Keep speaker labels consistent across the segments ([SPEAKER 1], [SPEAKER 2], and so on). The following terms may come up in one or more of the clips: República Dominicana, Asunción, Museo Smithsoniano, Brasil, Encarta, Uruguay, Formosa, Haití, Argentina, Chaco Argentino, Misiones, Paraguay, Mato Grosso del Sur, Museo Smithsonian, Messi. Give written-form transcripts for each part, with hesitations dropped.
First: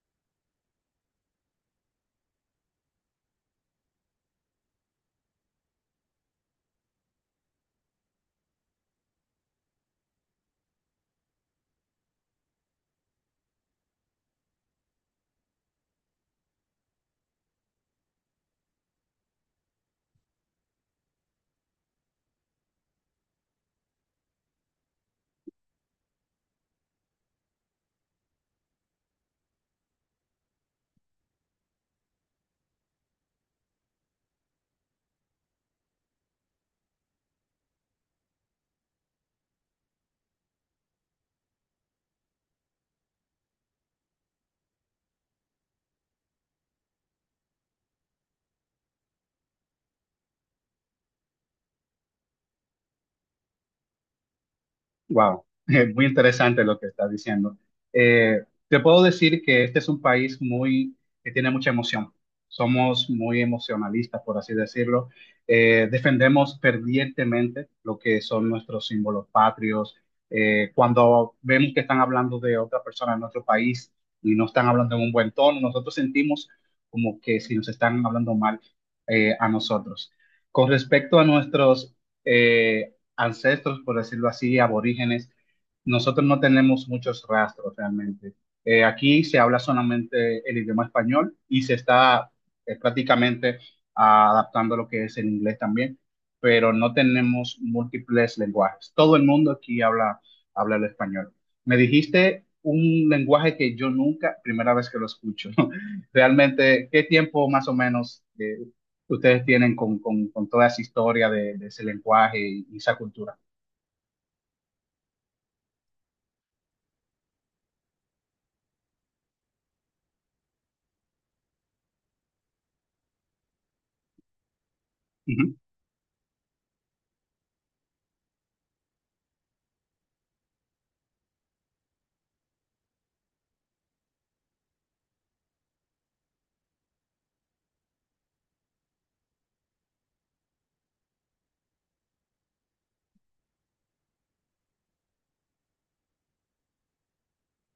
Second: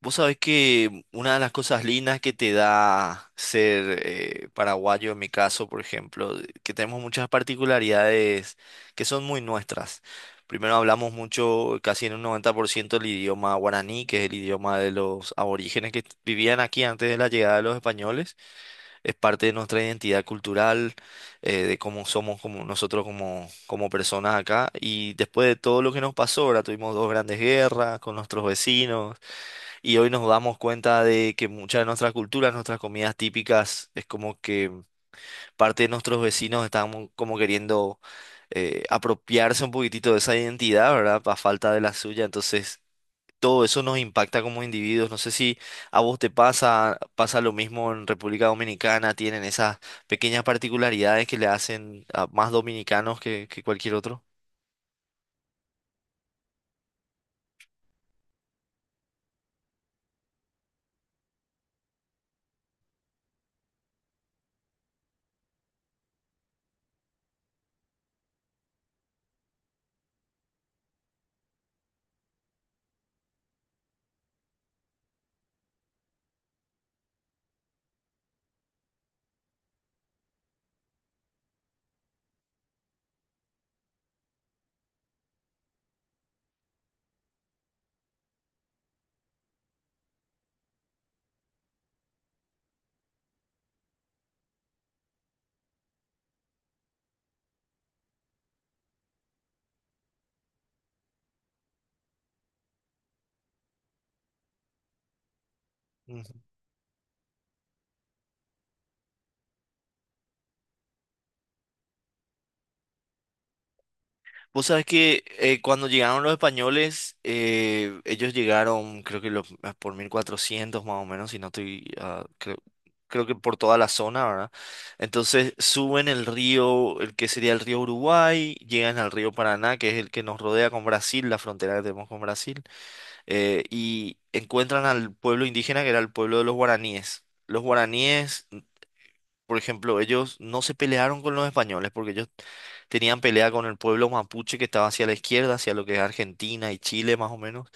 [SPEAKER 1] Vos sabés que una de las cosas lindas que te da ser paraguayo, en mi caso, por ejemplo, que tenemos muchas particularidades que son muy nuestras. Primero hablamos mucho, casi en un 90%, el idioma guaraní, que es el idioma de los aborígenes que vivían aquí antes de la llegada de los españoles. Es parte de nuestra identidad cultural, de cómo somos como nosotros como personas acá. Y después de todo lo que nos pasó, ahora tuvimos dos grandes guerras con nuestros vecinos y hoy nos damos cuenta de que muchas de nuestras culturas, nuestras comidas típicas, es como que parte de nuestros vecinos están como queriendo apropiarse un poquitito de esa identidad, ¿verdad? A falta de la suya. Entonces, todo eso nos impacta como individuos. No sé si a vos te pasa, pasa lo mismo en República Dominicana, tienen esas pequeñas particularidades que le hacen a más dominicanos que cualquier otro.
[SPEAKER 2] Wow, muy interesante lo que estás diciendo. Eh, Te puedo decir que este es un país muy que tiene mucha emoción. Somos muy emocionalistas, por así decirlo. Defendemos fervientemente lo que son nuestros símbolos patrios. Cuando vemos que están hablando de otra persona en nuestro país y no están hablando en un buen tono, nosotros sentimos como que si nos están hablando mal a nosotros. Con respecto a nuestros eh, ancestros, por decirlo así, aborígenes, nosotros no tenemos muchos rastros realmente. Aquí se habla solamente el idioma español y se está prácticamente adaptando lo que es el inglés también, pero no tenemos múltiples lenguajes. Todo el mundo aquí habla, habla el español. Me dijiste un lenguaje que yo nunca, primera vez que lo escucho. Realmente, ¿qué tiempo más o menos que ustedes tienen con toda esa historia de ese lenguaje y esa cultura?
[SPEAKER 1] Vos sabés que cuando llegaron los españoles, ellos llegaron, creo que por 1400 más o menos, si no estoy, creo que por toda la zona, ¿verdad? Entonces
[SPEAKER 2] Ujú,
[SPEAKER 1] suben el río, el que sería el río Uruguay, llegan al río Paraná, que es el que nos rodea con Brasil, la frontera que tenemos con Brasil, y encuentran al pueblo indígena que era el pueblo de los guaraníes. Los guaraníes por ejemplo, ellos no se pelearon con los españoles porque ellos tenían pelea con el pueblo mapuche que estaba hacia la izquierda, hacia lo que es Argentina y Chile más o menos,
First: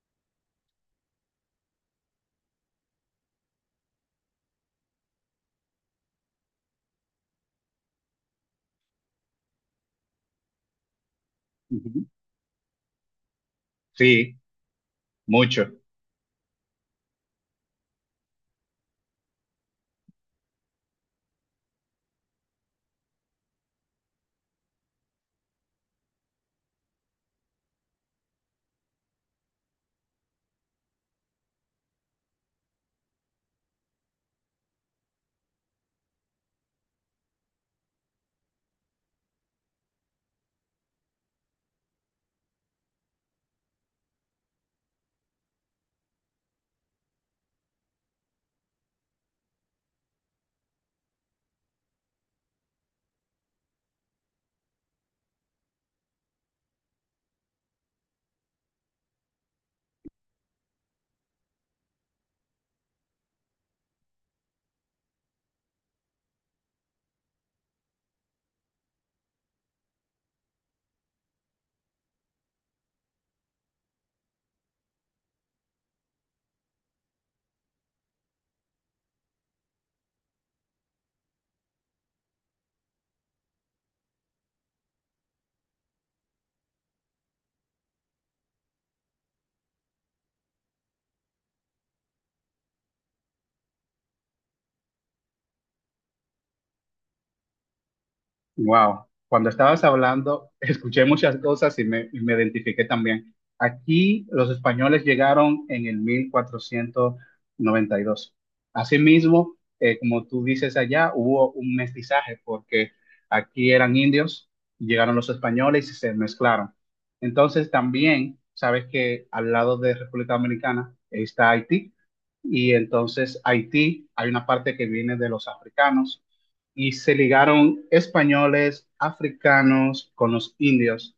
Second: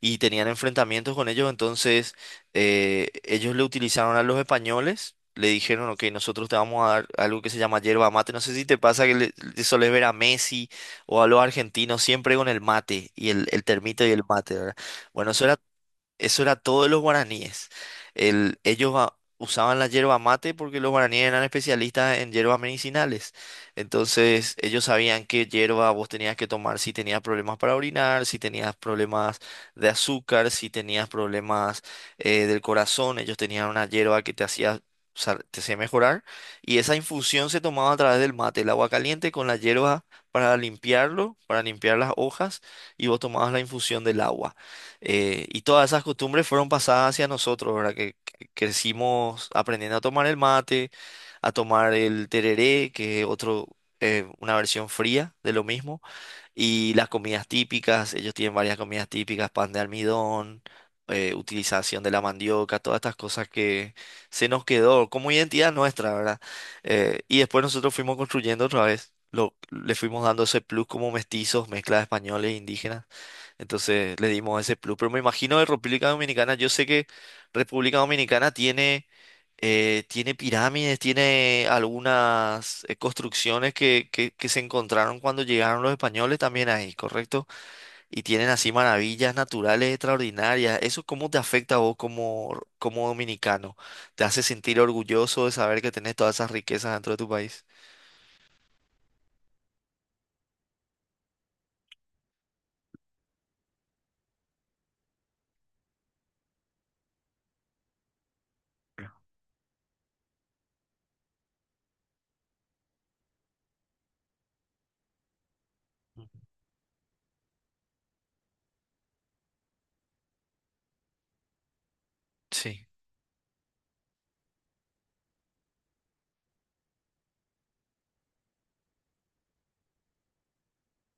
[SPEAKER 1] y tenían enfrentamientos con ellos, entonces ellos le utilizaron a los españoles, le dijeron, ok, nosotros te vamos a dar algo que se llama yerba mate, no sé si te pasa que le solés ver a Messi o a los argentinos
[SPEAKER 2] ujú.
[SPEAKER 1] siempre con el mate y el termito y el
[SPEAKER 2] Sí,
[SPEAKER 1] mate, ¿verdad? Bueno, eso era
[SPEAKER 2] mucho.
[SPEAKER 1] eso era todo de los guaraníes. Ellos usaban la yerba mate porque los guaraníes eran especialistas en hierbas medicinales. Entonces, ellos sabían qué hierba vos tenías que tomar si tenías problemas para orinar, si tenías problemas de azúcar, si tenías problemas del corazón. Ellos tenían una hierba que te hacía mejorar. Y esa infusión se tomaba a través del mate, el agua caliente con la hierba para limpiarlo, para limpiar las hojas, y vos tomabas la infusión del agua. Y todas esas costumbres fueron pasadas hacia nosotros, ¿verdad? Que crecimos aprendiendo a tomar el mate, a tomar el tereré, que es otro, una versión fría de lo mismo. Y las comidas típicas, ellos tienen varias comidas típicas, pan de almidón, utilización de la mandioca, todas estas cosas que se nos quedó como identidad nuestra, ¿verdad? Y después nosotros fuimos construyendo otra vez, le fuimos dando ese plus como mestizos, mezcla de españoles e indígenas. Entonces le dimos ese plus. Pero me imagino de República Dominicana, yo sé que República Dominicana tiene tiene pirámides, tiene algunas construcciones que se encontraron cuando llegaron los españoles también ahí, ¿correcto? Y tienen así maravillas naturales extraordinarias. ¿Eso cómo te afecta a vos como dominicano? ¿Te hace sentir orgulloso de saber que tenés todas esas riquezas dentro de tu país?
[SPEAKER 2] Wow, cuando estabas hablando, escuché muchas cosas y y me identifiqué también. Aquí los españoles llegaron en el 1492. Asimismo, como tú dices allá, hubo un mestizaje porque aquí eran indios, llegaron los españoles y se mezclaron. Entonces también, sabes que al lado de República Dominicana está Haití, y
[SPEAKER 1] Sí,
[SPEAKER 2] entonces Haití hay una parte que viene de los africanos y se ligaron españoles, africanos con los indios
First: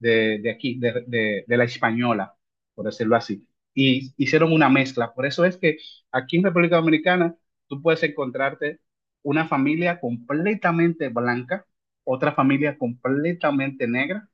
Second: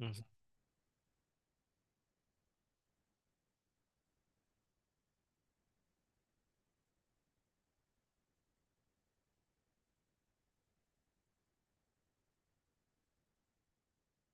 [SPEAKER 1] ujú,
[SPEAKER 2] de aquí, de la española, por decirlo así. Y hicieron una mezcla. Por eso es que aquí en República Dominicana tú puedes encontrarte una familia completamente blanca, otra familia completamente negra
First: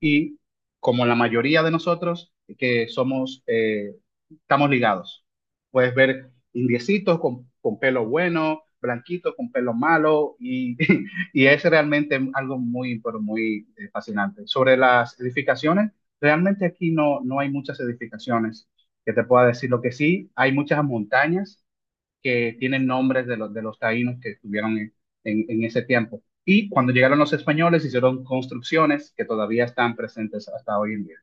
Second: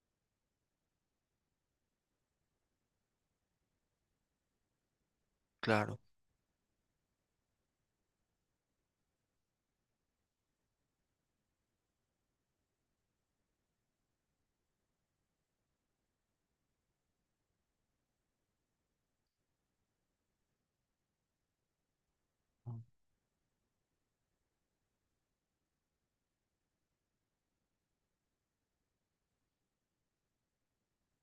[SPEAKER 2] y, como la mayoría de nosotros que somos, estamos ligados. Puedes
[SPEAKER 1] claro.
[SPEAKER 2] ver indiecitos con pelo bueno, blanquitos con pelo malo, y, y es realmente algo muy, pero muy fascinante. Sobre las edificaciones, realmente aquí no, no hay muchas edificaciones que te pueda decir. Lo que sí, hay muchas montañas que tienen nombres de los taínos que estuvieron en, en ese tiempo. Y cuando llegaron los españoles, hicieron construcciones que todavía están presentes hasta hoy en día.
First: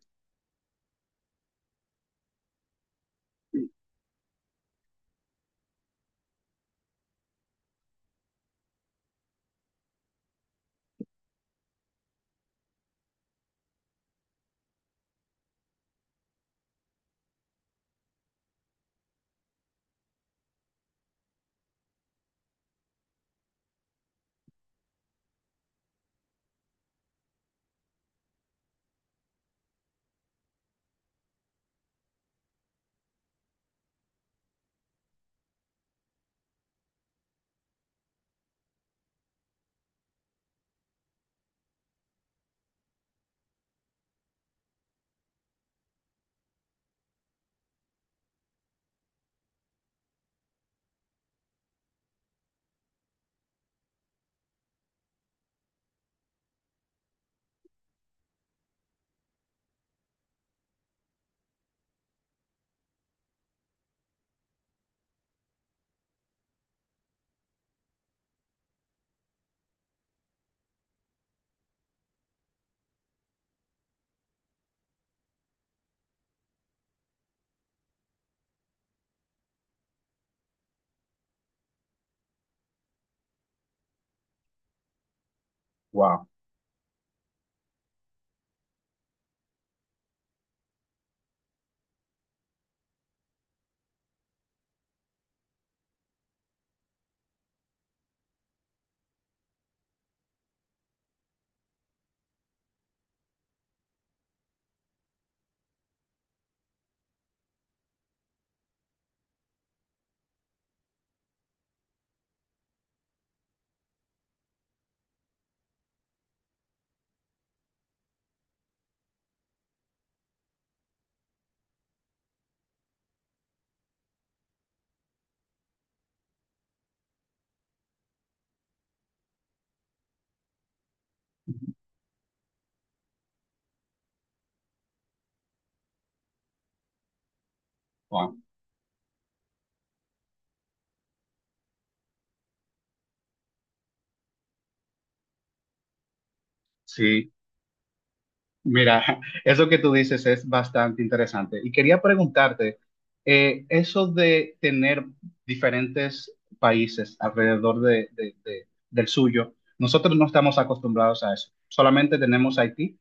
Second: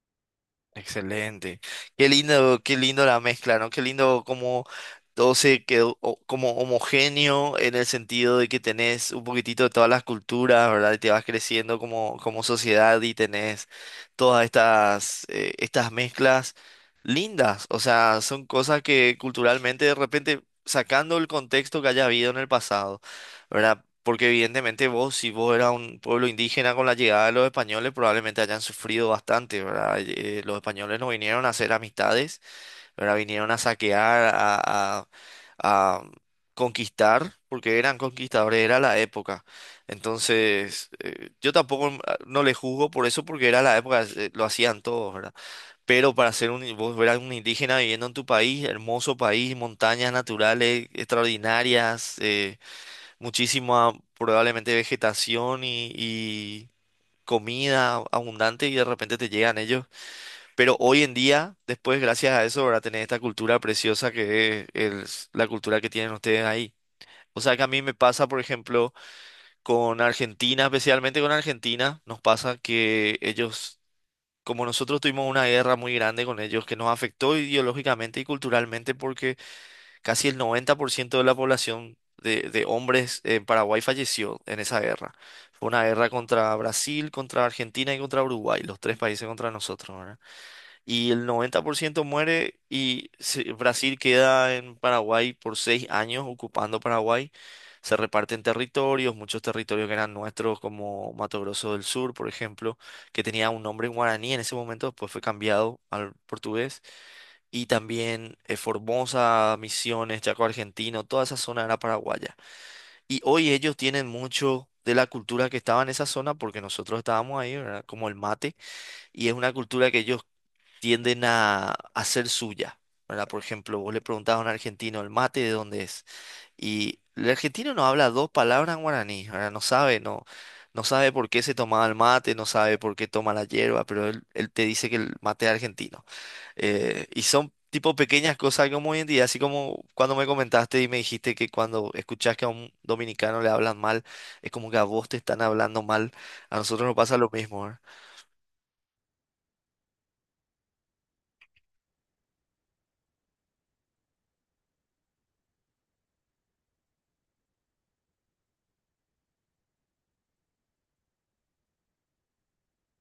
[SPEAKER 1] Excelente. Qué lindo la mezcla, ¿no? Qué lindo como todo se quedó como homogéneo en el sentido de que tenés un poquitito de todas las culturas, ¿verdad? Y te vas creciendo como sociedad y tenés todas estas mezclas lindas. O sea, son cosas que culturalmente de repente, sacando el contexto que haya habido en el pasado. ¿Verdad? Porque evidentemente vos, si vos eras un pueblo indígena con la llegada de los españoles, probablemente hayan sufrido bastante, ¿verdad? Los españoles no vinieron a hacer amistades, ¿verdad? Vinieron a saquear, a- a conquistar, porque eran conquistadores, era la época. Entonces, yo tampoco no le juzgo por eso, porque era la época, lo hacían todos, ¿verdad? Pero para ser un, vos eras un indígena viviendo en tu país, hermoso país, montañas naturales extraordinarias, muchísima probablemente vegetación y comida abundante y de repente te llegan ellos. Pero hoy en día, después, gracias a eso, ahora tenés esta cultura preciosa que es la cultura que tienen ustedes ahí. O sea que a mí me pasa, por ejemplo, con Argentina, especialmente con Argentina, nos pasa que ellos, como nosotros tuvimos una guerra muy grande con ellos que nos afectó ideológicamente y culturalmente porque casi el 90% de la población de hombres en Paraguay falleció en esa guerra. Fue una guerra
[SPEAKER 2] Wow,
[SPEAKER 1] contra Brasil, contra Argentina y contra Uruguay, los tres países contra nosotros, ¿verdad? Y el 90% muere Brasil queda en Paraguay por 6 años ocupando Paraguay. Se reparten territorios, muchos territorios que eran nuestros, como Mato Grosso del Sur, por ejemplo, que tenía un nombre en guaraní en ese momento, después fue cambiado al portugués y también Formosa, Misiones, Chaco Argentino, toda esa zona era paraguaya. Y hoy ellos tienen mucho de la cultura que estaba en esa zona porque nosotros estábamos ahí, ¿verdad? Como el mate, y es una cultura que ellos tienden a hacer suya, ¿verdad? Por ejemplo, vos le preguntás a un argentino, ¿el mate de dónde es? Y el argentino no habla dos palabras en guaraní, ¿verdad? No sabe, no. No sabe por qué se tomaba el mate, no sabe por qué toma la hierba, pero él te dice que el mate es argentino. Y son tipo
[SPEAKER 2] wow.
[SPEAKER 1] pequeñas cosas como hoy en día, así como cuando me comentaste y me dijiste que cuando escuchás que a un dominicano le hablan mal, es como que a vos te están hablando mal, a nosotros nos pasa lo
[SPEAKER 2] Sí.
[SPEAKER 1] mismo, ¿verdad?
[SPEAKER 2] Mira, eso que tú dices es bastante interesante. Y quería preguntarte, eso de tener diferentes países alrededor del suyo. Nosotros no estamos acostumbrados a eso. Solamente tenemos Haití,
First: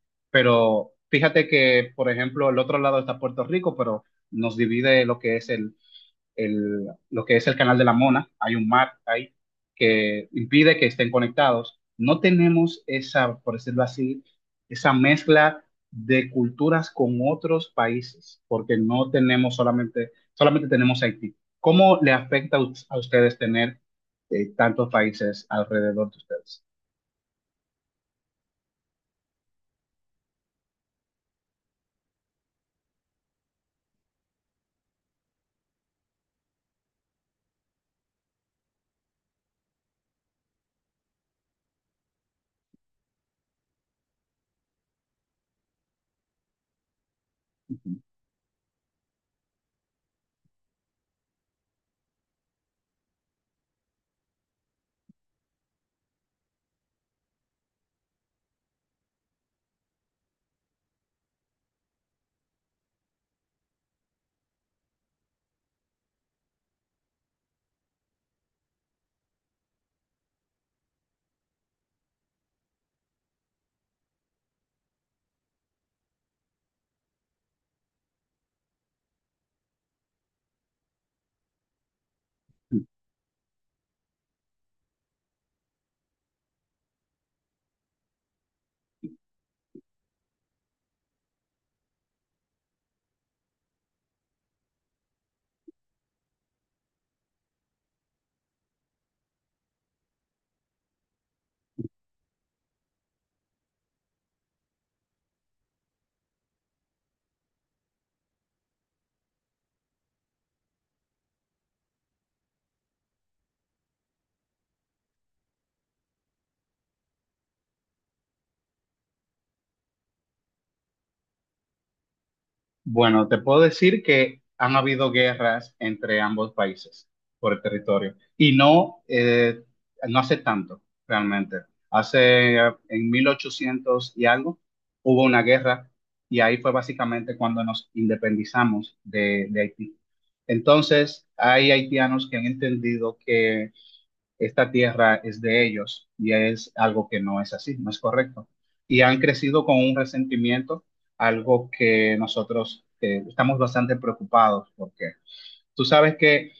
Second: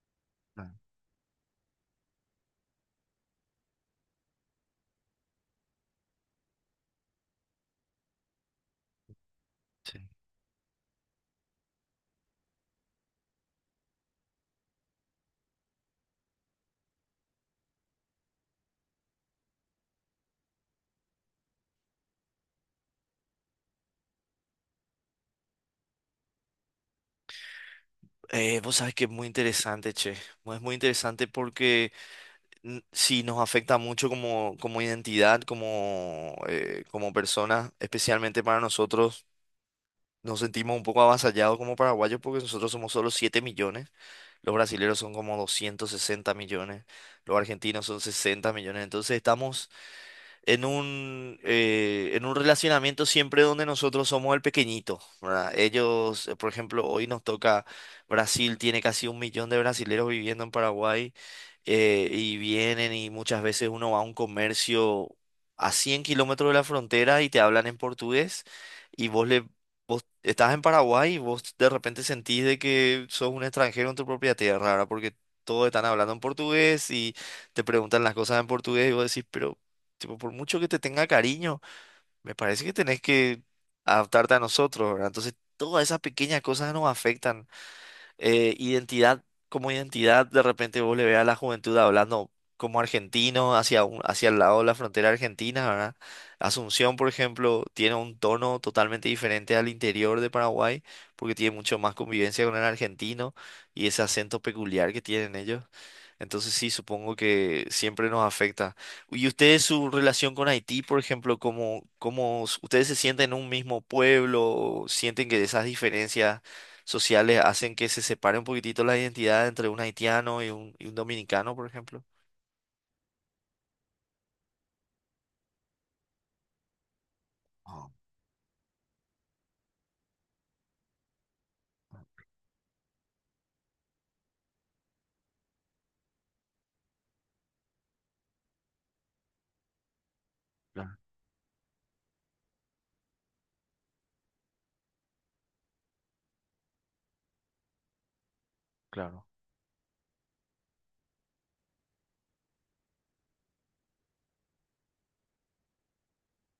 [SPEAKER 1] Ah,
[SPEAKER 2] pero fíjate que, por ejemplo, el otro lado está Puerto Rico, pero nos divide lo que es lo que es el canal de la Mona. Hay un mar ahí
[SPEAKER 1] sí.
[SPEAKER 2] que impide que estén conectados. No tenemos esa, por decirlo así, esa mezcla de culturas con otros países, porque no tenemos solamente, solamente tenemos Haití. ¿Cómo le afecta a ustedes tener tantos países alrededor de ustedes?
[SPEAKER 1] Vos sabés que es muy interesante, che. Es muy interesante porque sí nos afecta mucho como identidad, como personas, especialmente para nosotros. Nos sentimos un poco avasallados como paraguayos porque nosotros somos solo 7 millones. Los brasileros son como 260 millones, los argentinos son 60 millones. Entonces estamos en un relacionamiento siempre donde nosotros somos el pequeñito, ¿verdad? Ellos, por ejemplo, hoy nos toca Brasil, tiene casi un millón de brasileros viviendo en Paraguay y vienen y muchas veces uno va a un comercio a 100 kilómetros de la frontera y te hablan en portugués. y vos le... Vos estás en Paraguay y vos de repente sentís de que sos un extranjero en tu propia tierra, ¿verdad? Porque todos están hablando en portugués y te preguntan las cosas en portugués y vos decís, pero tipo, por mucho que te tenga cariño, me parece que tenés que adaptarte a nosotros, ¿verdad? Entonces, todas esas pequeñas cosas nos afectan. Eh, identidad, como identidad, de repente vos le veas a la juventud hablando como argentino hacia el lado de la frontera argentina, ¿verdad? Asunción, por ejemplo, tiene un tono totalmente diferente al interior de Paraguay, porque tiene mucho más convivencia con el argentino y ese acento peculiar que tienen ellos. Entonces sí, supongo que siempre nos afecta. ¿Y ustedes su relación con Haití, por ejemplo, cómo, ustedes se sienten en un mismo pueblo? ¿O sienten que esas diferencias sociales hacen que se separe un poquitito la identidad entre un haitiano y un dominicano, por ejemplo?
[SPEAKER 2] Bueno, te puedo decir que han habido guerras entre ambos países por el
[SPEAKER 1] Ah,
[SPEAKER 2] territorio y no, no hace tanto realmente. Hace en 1800 y algo hubo una guerra y ahí fue básicamente cuando nos independizamos de Haití.
[SPEAKER 1] claro,
[SPEAKER 2] Entonces, hay haitianos que han entendido que esta tierra es de ellos, y es algo que no es así, no es correcto. Y han
[SPEAKER 1] claro,
[SPEAKER 2] crecido con un resentimiento, algo que nosotros estamos bastante preocupados porque tú sabes que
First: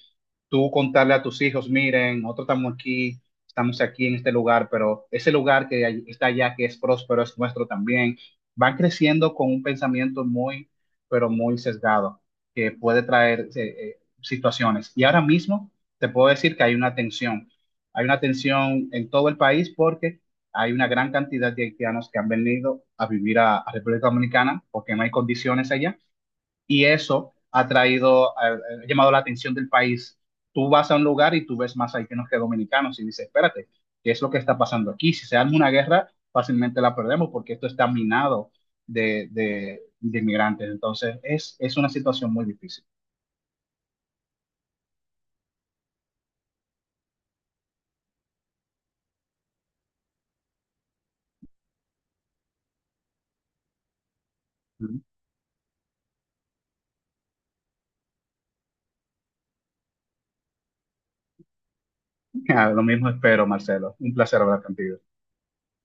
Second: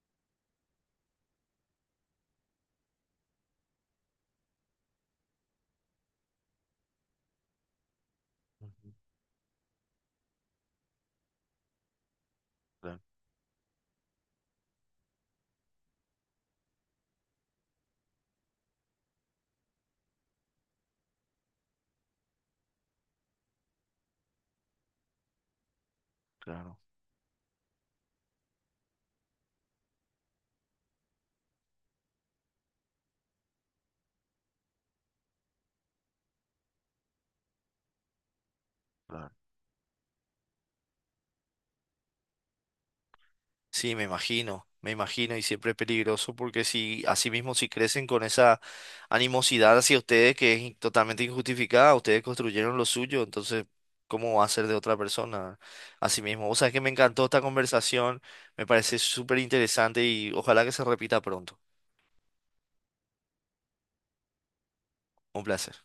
[SPEAKER 2] tú contarle a tus hijos, miren, nosotros estamos aquí en este lugar, pero ese lugar está allá, que es próspero, es nuestro también, van
[SPEAKER 1] ujú.
[SPEAKER 2] creciendo con un pensamiento muy, pero muy sesgado, que
[SPEAKER 1] Claro,
[SPEAKER 2] puede traer situaciones. Y ahora mismo te puedo decir que hay una tensión en todo el país porque hay una gran cantidad de haitianos que han venido a vivir a República Dominicana porque no hay condiciones allá,
[SPEAKER 1] claro.
[SPEAKER 2] y eso ha traído, ha, llamado la atención del país. Tú vas a un lugar y tú ves más haitianos que dominicanos y dices, espérate, ¿qué es lo que está pasando aquí? Si se arma una guerra, fácilmente la perdemos porque esto está minado
[SPEAKER 1] Claro.
[SPEAKER 2] de inmigrantes. Entonces, es una situación muy difícil.
[SPEAKER 1] Sí, me imagino y siempre es peligroso porque si así mismo si crecen con esa animosidad hacia ustedes que es totalmente injustificada, ustedes construyeron lo suyo, entonces ¿cómo va a ser de otra persona? Así mismo, o sea, es que me encantó esta conversación, me parece súper interesante y ojalá que se repita pronto.
[SPEAKER 2] Lo mismo espero, Marcelo. Un placer hablar contigo.
[SPEAKER 1] Un placer.